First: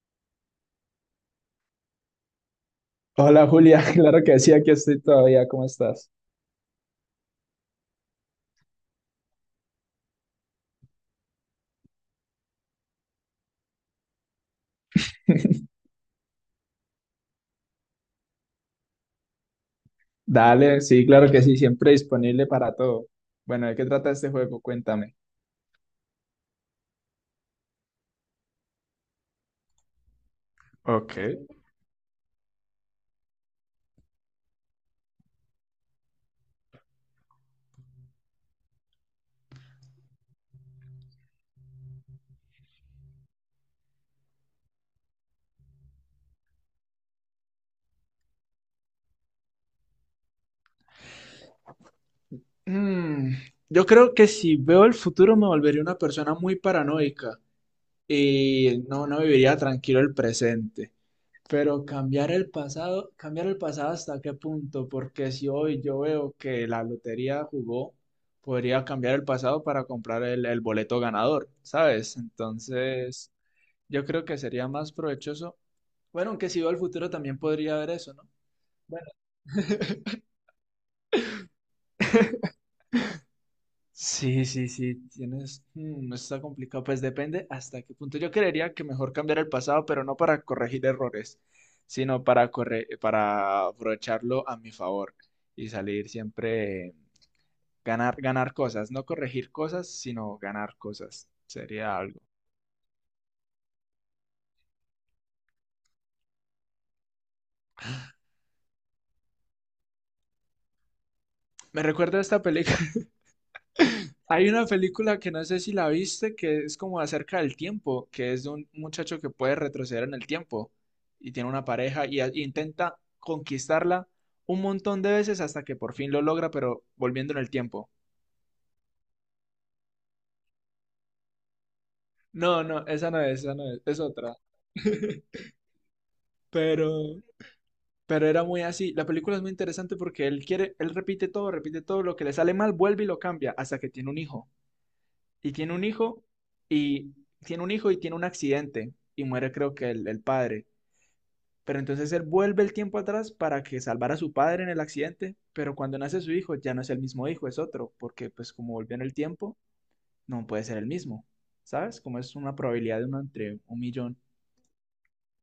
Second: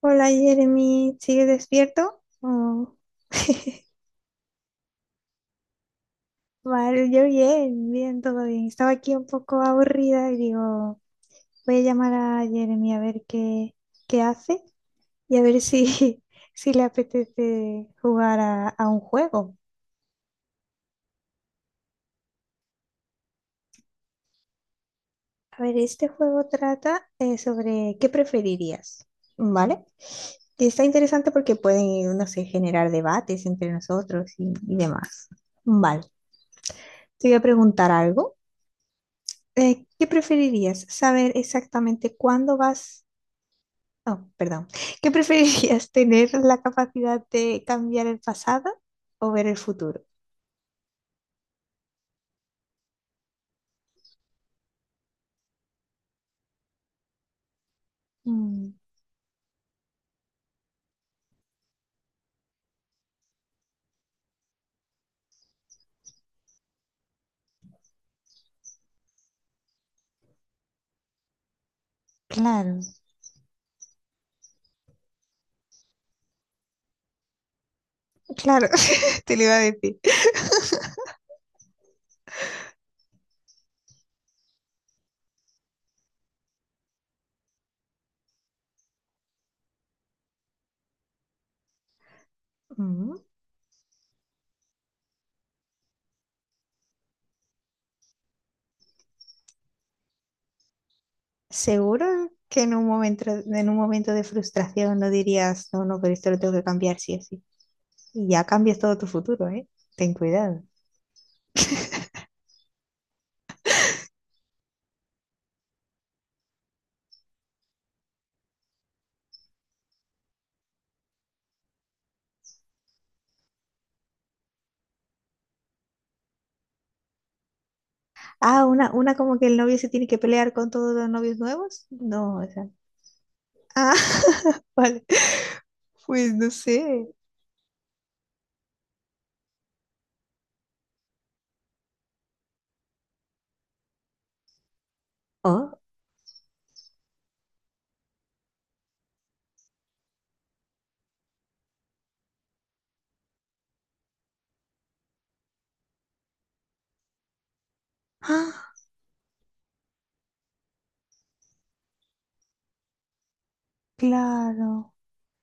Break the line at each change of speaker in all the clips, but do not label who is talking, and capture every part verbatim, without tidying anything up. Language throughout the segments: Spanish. Hola Jeremy, ¿sigues despierto? Oh,
Hola Julia, claro que sí, aquí estoy todavía, ¿cómo estás?
vale, yo bien, bien, todo bien. Estaba aquí un poco aburrida y digo, voy a llamar a Jeremy a ver qué, qué hace y a ver si, si le apetece jugar a, a un juego.
Dale, sí, claro que sí, siempre disponible para todo. Bueno, ¿de qué trata este juego? Cuéntame.
A ver, este juego trata eh, sobre qué preferirías, ¿vale? Y está
Ok.
interesante porque pueden, no sé, generar debates entre nosotros y, y demás. Vale, te voy a preguntar algo. Eh, ¿qué preferirías? ¿Saber exactamente cuándo vas? Oh, perdón. ¿Qué preferirías? ¿Tener la capacidad de cambiar el pasado o ver el futuro?
Mm, yo creo que si veo el futuro me volvería una persona muy paranoica
Mm,
y no, no viviría tranquilo el presente. Pero cambiar el pasado, cambiar el pasado hasta qué punto, porque si hoy yo veo que la lotería jugó, podría cambiar el pasado para comprar el, el boleto ganador, ¿sabes?
claro,
Entonces, yo creo que sería más provechoso. Bueno, aunque si veo al futuro también podría haber eso, ¿no?
claro,
Bueno.
te lo iba a decir.
Sí, sí, sí, tienes. Mm, está complicado. Pues depende hasta qué punto. Yo creería que mejor cambiar el pasado, pero no para corregir errores, sino para corre-
Mm,
para aprovecharlo a mi favor y salir siempre ganar, ganar cosas, no corregir cosas, sino ganar cosas. Sería algo.
¿seguro que en un momento, en un momento de frustración no dirías, no, no, pero esto lo tengo que cambiar sí o sí? Y ya cambias todo tu futuro, ¿eh? Ten cuidado.
Me recuerda a esta película. Hay una película que no sé si la viste, que es como acerca del tiempo, que es de un muchacho que puede retroceder en el tiempo y tiene una pareja y, a- y intenta conquistarla un montón de veces hasta que por fin lo logra, pero volviendo en el tiempo.
Ah, una, una como que el novio se tiene que pelear con todos los novios nuevos. No, o
No,
sea.
no, esa no es, esa no es,
Ah,
es otra.
vale. Pues no sé.
Pero, pero era muy así. La película es muy interesante porque él quiere, él repite todo, repite todo, lo que le sale mal, vuelve y lo cambia hasta que tiene un hijo. Y tiene
Oh,
un hijo y tiene un hijo y tiene un accidente y muere creo que el, el padre. Pero entonces él vuelve el tiempo atrás para que salvara a su padre en el accidente, pero cuando nace su hijo ya no es el mismo hijo, es otro, porque pues
ah,
como volvió en el tiempo, no puede ser el mismo, ¿sabes? Como es una probabilidad de uno entre un millón.
claro.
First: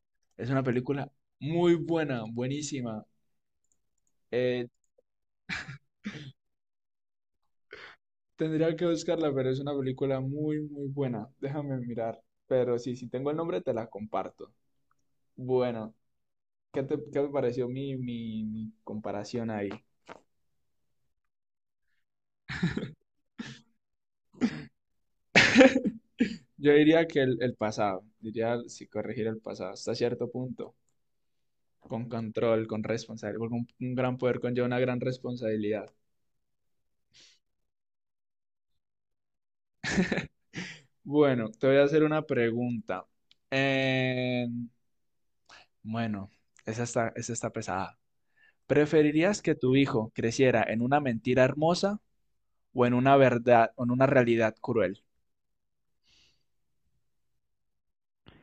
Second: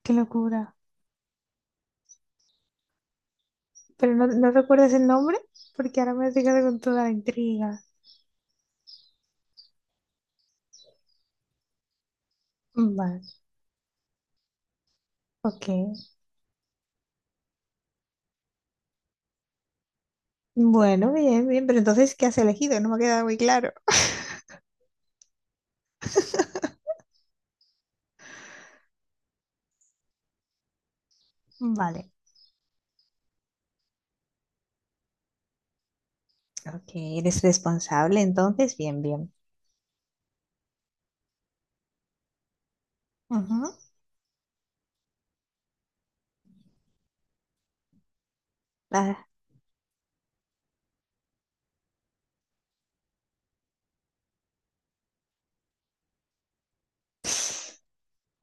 Qué
Es una
locura.
película muy buena, buenísima.
Pero no, no
Eh,
recuerdas el nombre porque ahora me has dejado con toda la intriga.
tendría que buscarla, pero es una película muy, muy buena. Déjame mirar. Pero sí, si
Vale,
tengo el nombre, te la comparto.
ok.
Bueno, ¿qué te, qué te pareció mi, mi mi comparación ahí?
Bueno, bien, bien. Pero entonces, ¿qué has elegido? No me ha quedado muy claro.
Yo diría que el, el pasado, diría si corregir el pasado hasta cierto punto, con
Vale.
control, con responsabilidad, porque un, un gran poder conlleva una gran responsabilidad.
Ok, eres responsable, entonces, bien, bien.
Bueno, te voy a hacer una pregunta.
Ujú.
Eh, bueno, esa está, esa está pesada.
Ah,
¿Preferirías que tu hijo creciera en una mentira hermosa o en una verdad, o en una realidad cruel?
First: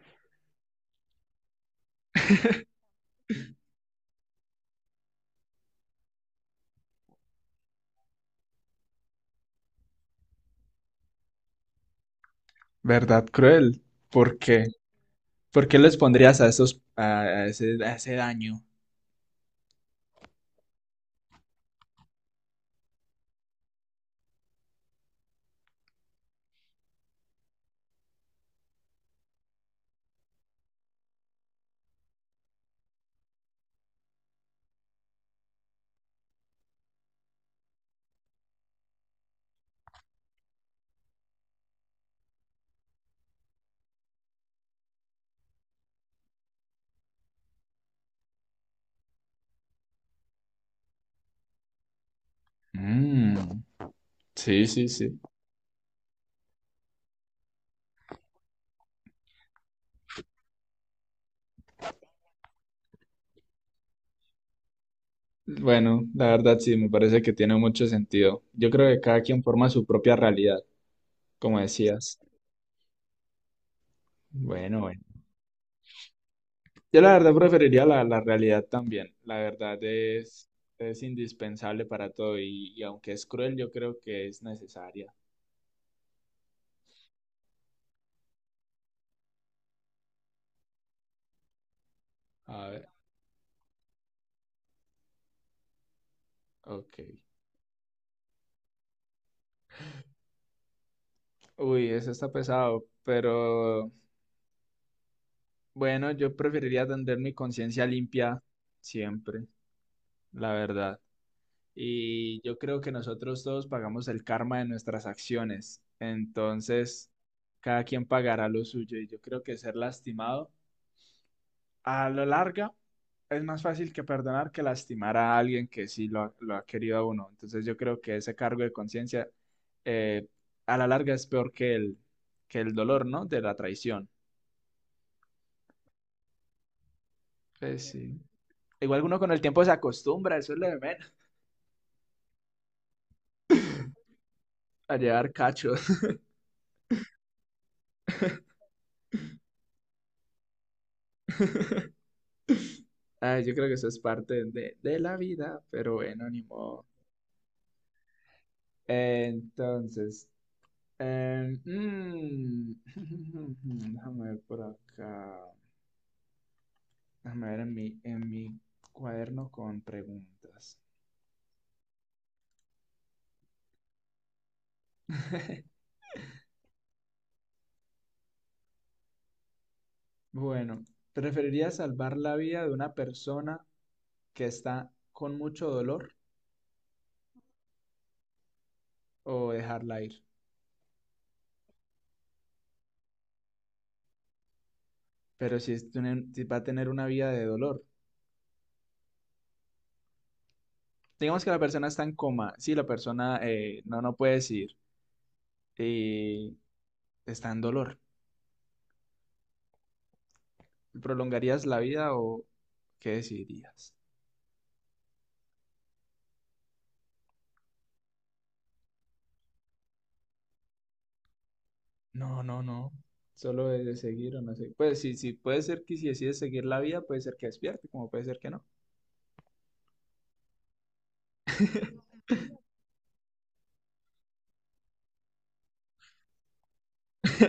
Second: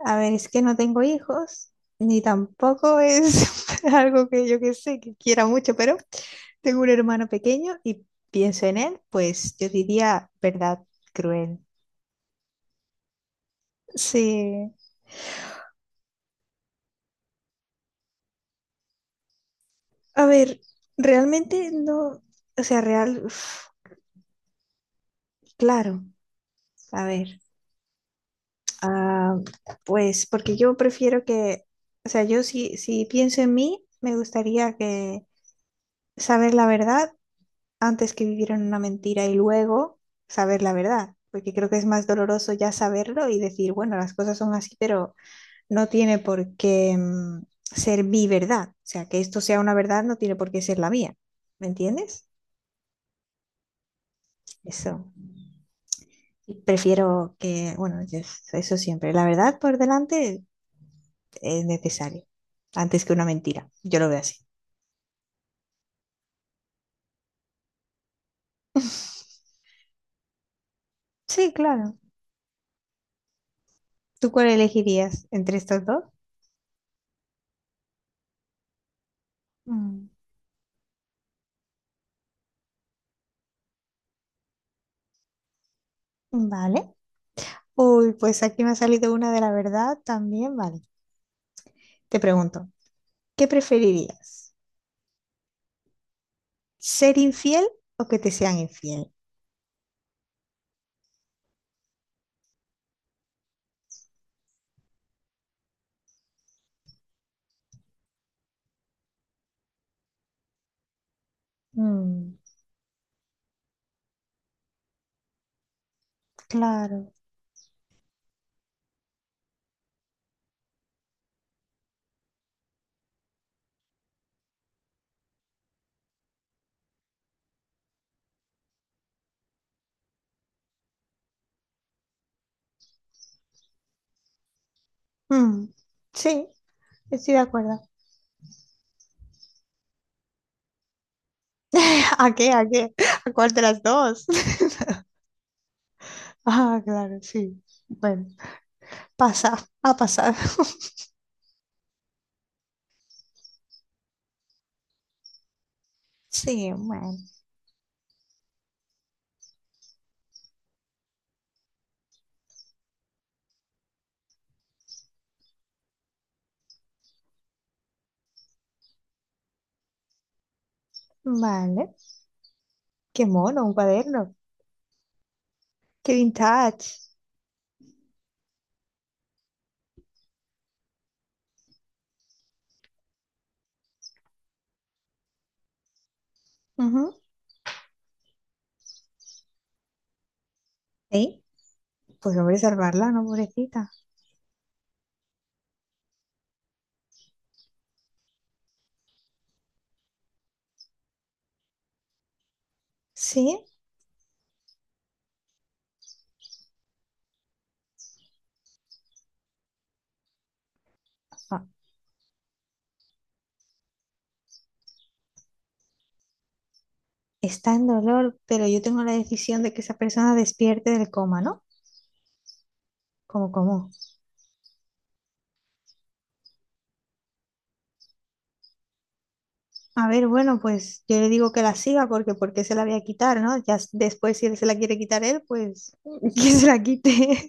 a ver, es que no tengo hijos, ni tampoco es algo que yo que sé, que quiera mucho, pero tengo un hermano pequeño y pienso en él, pues yo diría verdad cruel.
¿Verdad cruel? ¿Por qué?
Sí.
¿Por qué les pondrías a esos, a a ese, a ese daño?
A ver, realmente no, o sea, real, uf, claro, a ver, ah, pues porque yo prefiero que, o sea, yo si, si pienso en mí, me gustaría que saber la verdad antes que vivir en una mentira y luego saber la verdad, porque creo que es más doloroso ya saberlo y decir, bueno, las cosas son así, pero no tiene por qué mm, ser mi verdad. O sea, que esto sea una verdad no tiene por qué ser la mía. ¿Me entiendes?
Mm, sí, sí,
Eso.
sí.
Prefiero que, bueno, yo- eso siempre. La verdad por delante es necesario, antes que una mentira. Yo lo veo así.
Bueno, la verdad sí, me parece que tiene mucho sentido. Yo creo que cada quien forma su propia realidad,
Sí,
como
claro.
decías.
¿Tú cuál
Bueno, bueno.
elegirías entre estos dos?
Yo la verdad preferiría la, la realidad también. La verdad
Mm,
es, es indispensable para todo y, y aunque es cruel, yo creo que es necesaria.
vale. Uy, pues aquí me ha salido una de la verdad también, vale. Te pregunto,
A ver,
¿qué preferirías?
ok.
¿Ser infiel o que te sean infiel?
Uy, eso está pesado, pero bueno, yo preferiría tener mi conciencia limpia siempre, la verdad.
Mm,
Y yo creo que nosotros todos pagamos el karma de nuestras acciones. Entonces,
claro.
cada quien pagará lo suyo. Y yo creo que ser lastimado a la larga es más fácil que perdonar que lastimar a alguien que sí lo ha, lo ha querido a uno. Entonces, yo creo que ese cargo de conciencia eh, a la larga es peor que el, que el dolor, ¿no? De la traición.
Mm, sí, estoy de acuerdo.
Pues sí. Igual uno con el tiempo se acostumbra, eso es lo de menos,
¿A qué? ¿A qué? ¿A cuál de las dos?
a llevar cachos.
Ah, claro, sí. Bueno, pasa, ha pasado.
Ah, yo creo que eso es parte de, de la vida, pero bueno, ni
Sí,
modo.
bueno.
Entonces, em, mm, déjame ver por acá. Déjame ver en mi, en mi cuaderno con preguntas.
Vale. Qué mono, un cuaderno. Qué vintage.
Bueno, ¿preferirías salvar la vida de una persona que está con mucho dolor
Ujú.
o dejarla ir?
Sí, pues hombre, salvarla, ¿no, pobrecita?
Pero si, es tener- si va a tener una vida de dolor. Digamos que la persona está en coma. Sí, la persona
Sí,
eh, no, no puede decir. Y está en dolor.
ah,
¿Prolongarías la vida o qué decidirías?
está en dolor, pero yo tengo la decisión de que esa persona despierte del coma, ¿no?
No, no, no.
¿Cómo,
Solo de
cómo?
de seguir o no sé. Pues sí, sí, puede ser que si decides seguir la vida, puede ser que despierte, como puede ser que no.
A ver, bueno, pues yo le digo que la siga porque ¿por qué se la voy a quitar, ¿no? Ya s- después si él se la quiere quitar él, pues que se la quite.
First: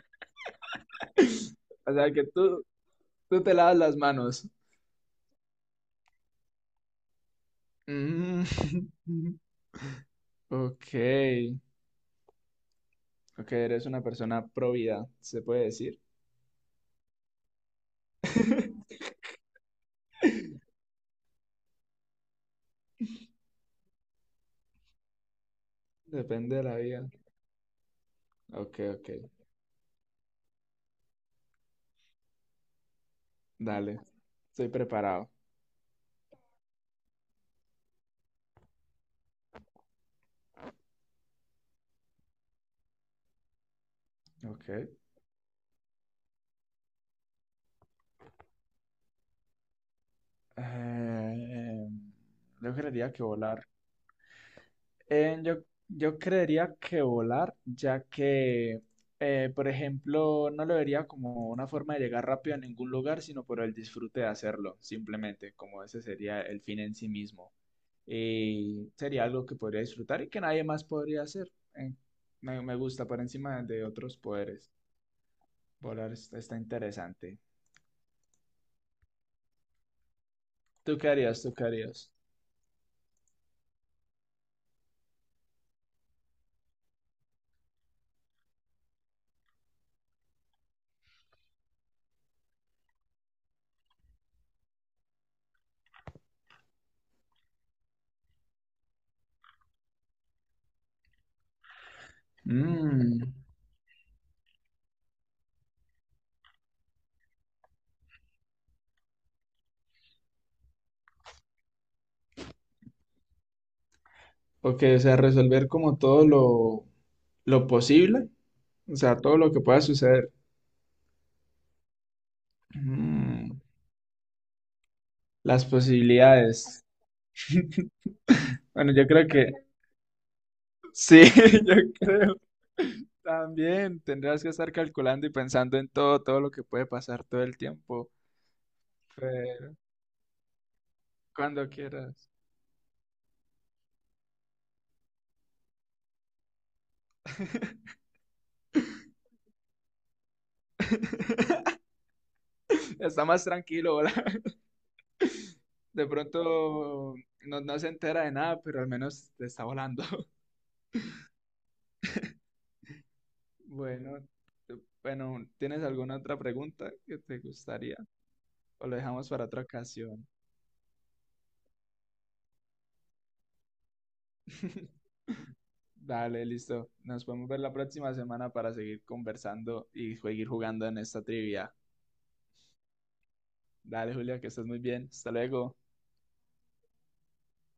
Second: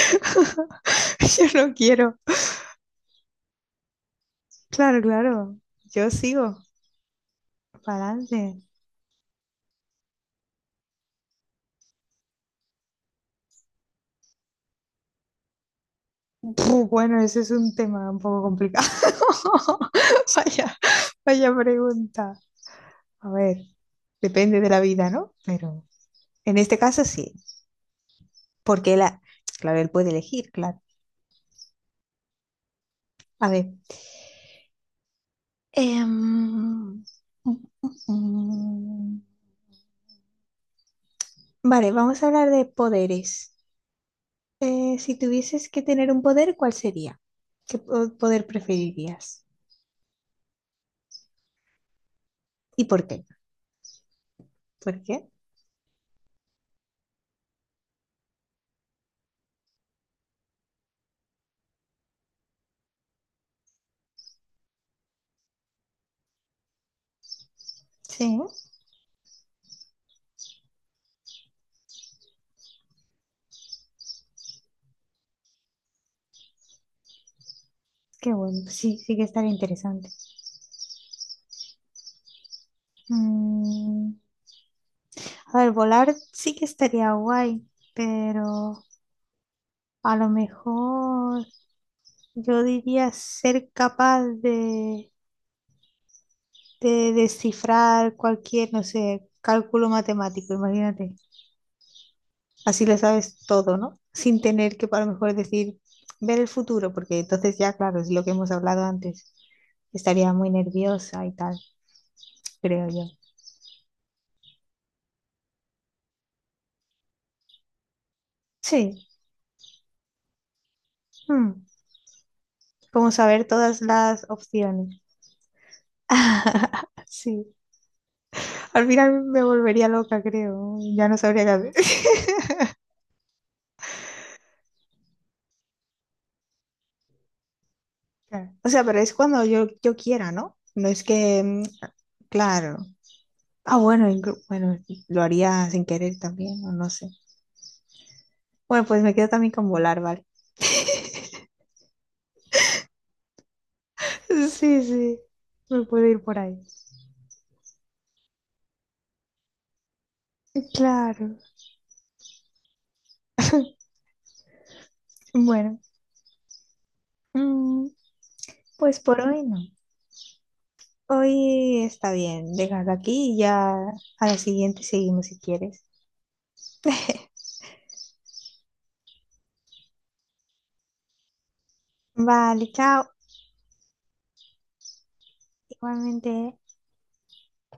Yo no
O sea,
quiero.
que tú, tú te lavas las manos.
Claro, claro. Yo sigo. Para
Mm,
adelante.
ok, ok, eres una persona pro vida, se puede decir.
Puh, bueno, ese es un tema un poco complicado. Vaya, vaya pregunta. A ver, depende de la vida, ¿no? Pero
Depende
en
de la
este caso
vida.
sí,
Ok,
porque él,
ok,
ha- claro, él puede elegir, claro. A ver.
dale, estoy preparado.
Em, mm, mm, mm. Vale, vamos a hablar de poderes.
Ok.
Eh, si tuvieses que tener un poder, ¿cuál sería? ¿Qué po- poder preferirías?
Eh, yo
¿Y por
creería que
qué?
volar.
¿Por qué?
Eh, yo, yo creería que volar, ya que, eh, por ejemplo, no lo vería como una forma de llegar rápido a ningún lugar, sino por el disfrute de hacerlo, simplemente, como ese sería el fin en sí mismo.
Sí,
Y sería algo que podría disfrutar y que nadie más podría hacer. Eh, me, me gusta por encima de otros poderes. Volar es- está interesante.
qué bueno, sí, sí que estaría interesante.
¿Tú qué harías? ¿Tú qué harías?
Mm, a ver, volar sí que estaría guay, pero a lo mejor yo diría ser capaz de, de descifrar cualquier, no sé, cálculo matemático, imagínate. Así le
Mm.
sabes todo, ¿no? Sin tener que a lo mejor decir, ver el futuro, porque entonces ya, claro, es lo que hemos hablado antes. Estaría muy nerviosa y tal, creo yo.
Ok, o sea, resolver como todo lo, lo posible, o
Sí,
sea, todo lo que pueda suceder.
mm, vamos a ver
Mm,
todas las opciones.
las posibilidades.
Sí, al
Bueno, yo
final
creo
me
que
volvería loca, creo. Ya no
sí,
sabría qué hacer.
yo creo. También tendrás que estar calculando y pensando en todo, todo lo que puede pasar todo el tiempo.
Claro. O sea, pero es cuando yo,
Pero
yo quiera, ¿no? No es que, mm,
cuando quieras.
claro. Ah, bueno, inclu- bueno, lo haría sin querer también, o no sé. Bueno, pues me quedo también con volar, ¿vale?
Está más tranquilo, ¿verdad?
Sí, sí, me puedo
De
ir por ahí.
pronto no, no se entera de nada, pero al menos te está volando.
Claro.
Bueno, tú- bueno,
Bueno,
¿tienes alguna otra pregunta que te
mm,
gustaría? ¿O lo
pues por
dejamos
hoy
para
no.
otra ocasión?
Hoy está bien, déjalo aquí y ya a la siguiente seguimos si quieres.
Dale, listo. Nos podemos ver la próxima semana para seguir conversando y seguir jugando en esta trivia.
Vale, chao.
Dale, Julia, que estés muy bien. Hasta luego.
Igualmente. ¿Eh?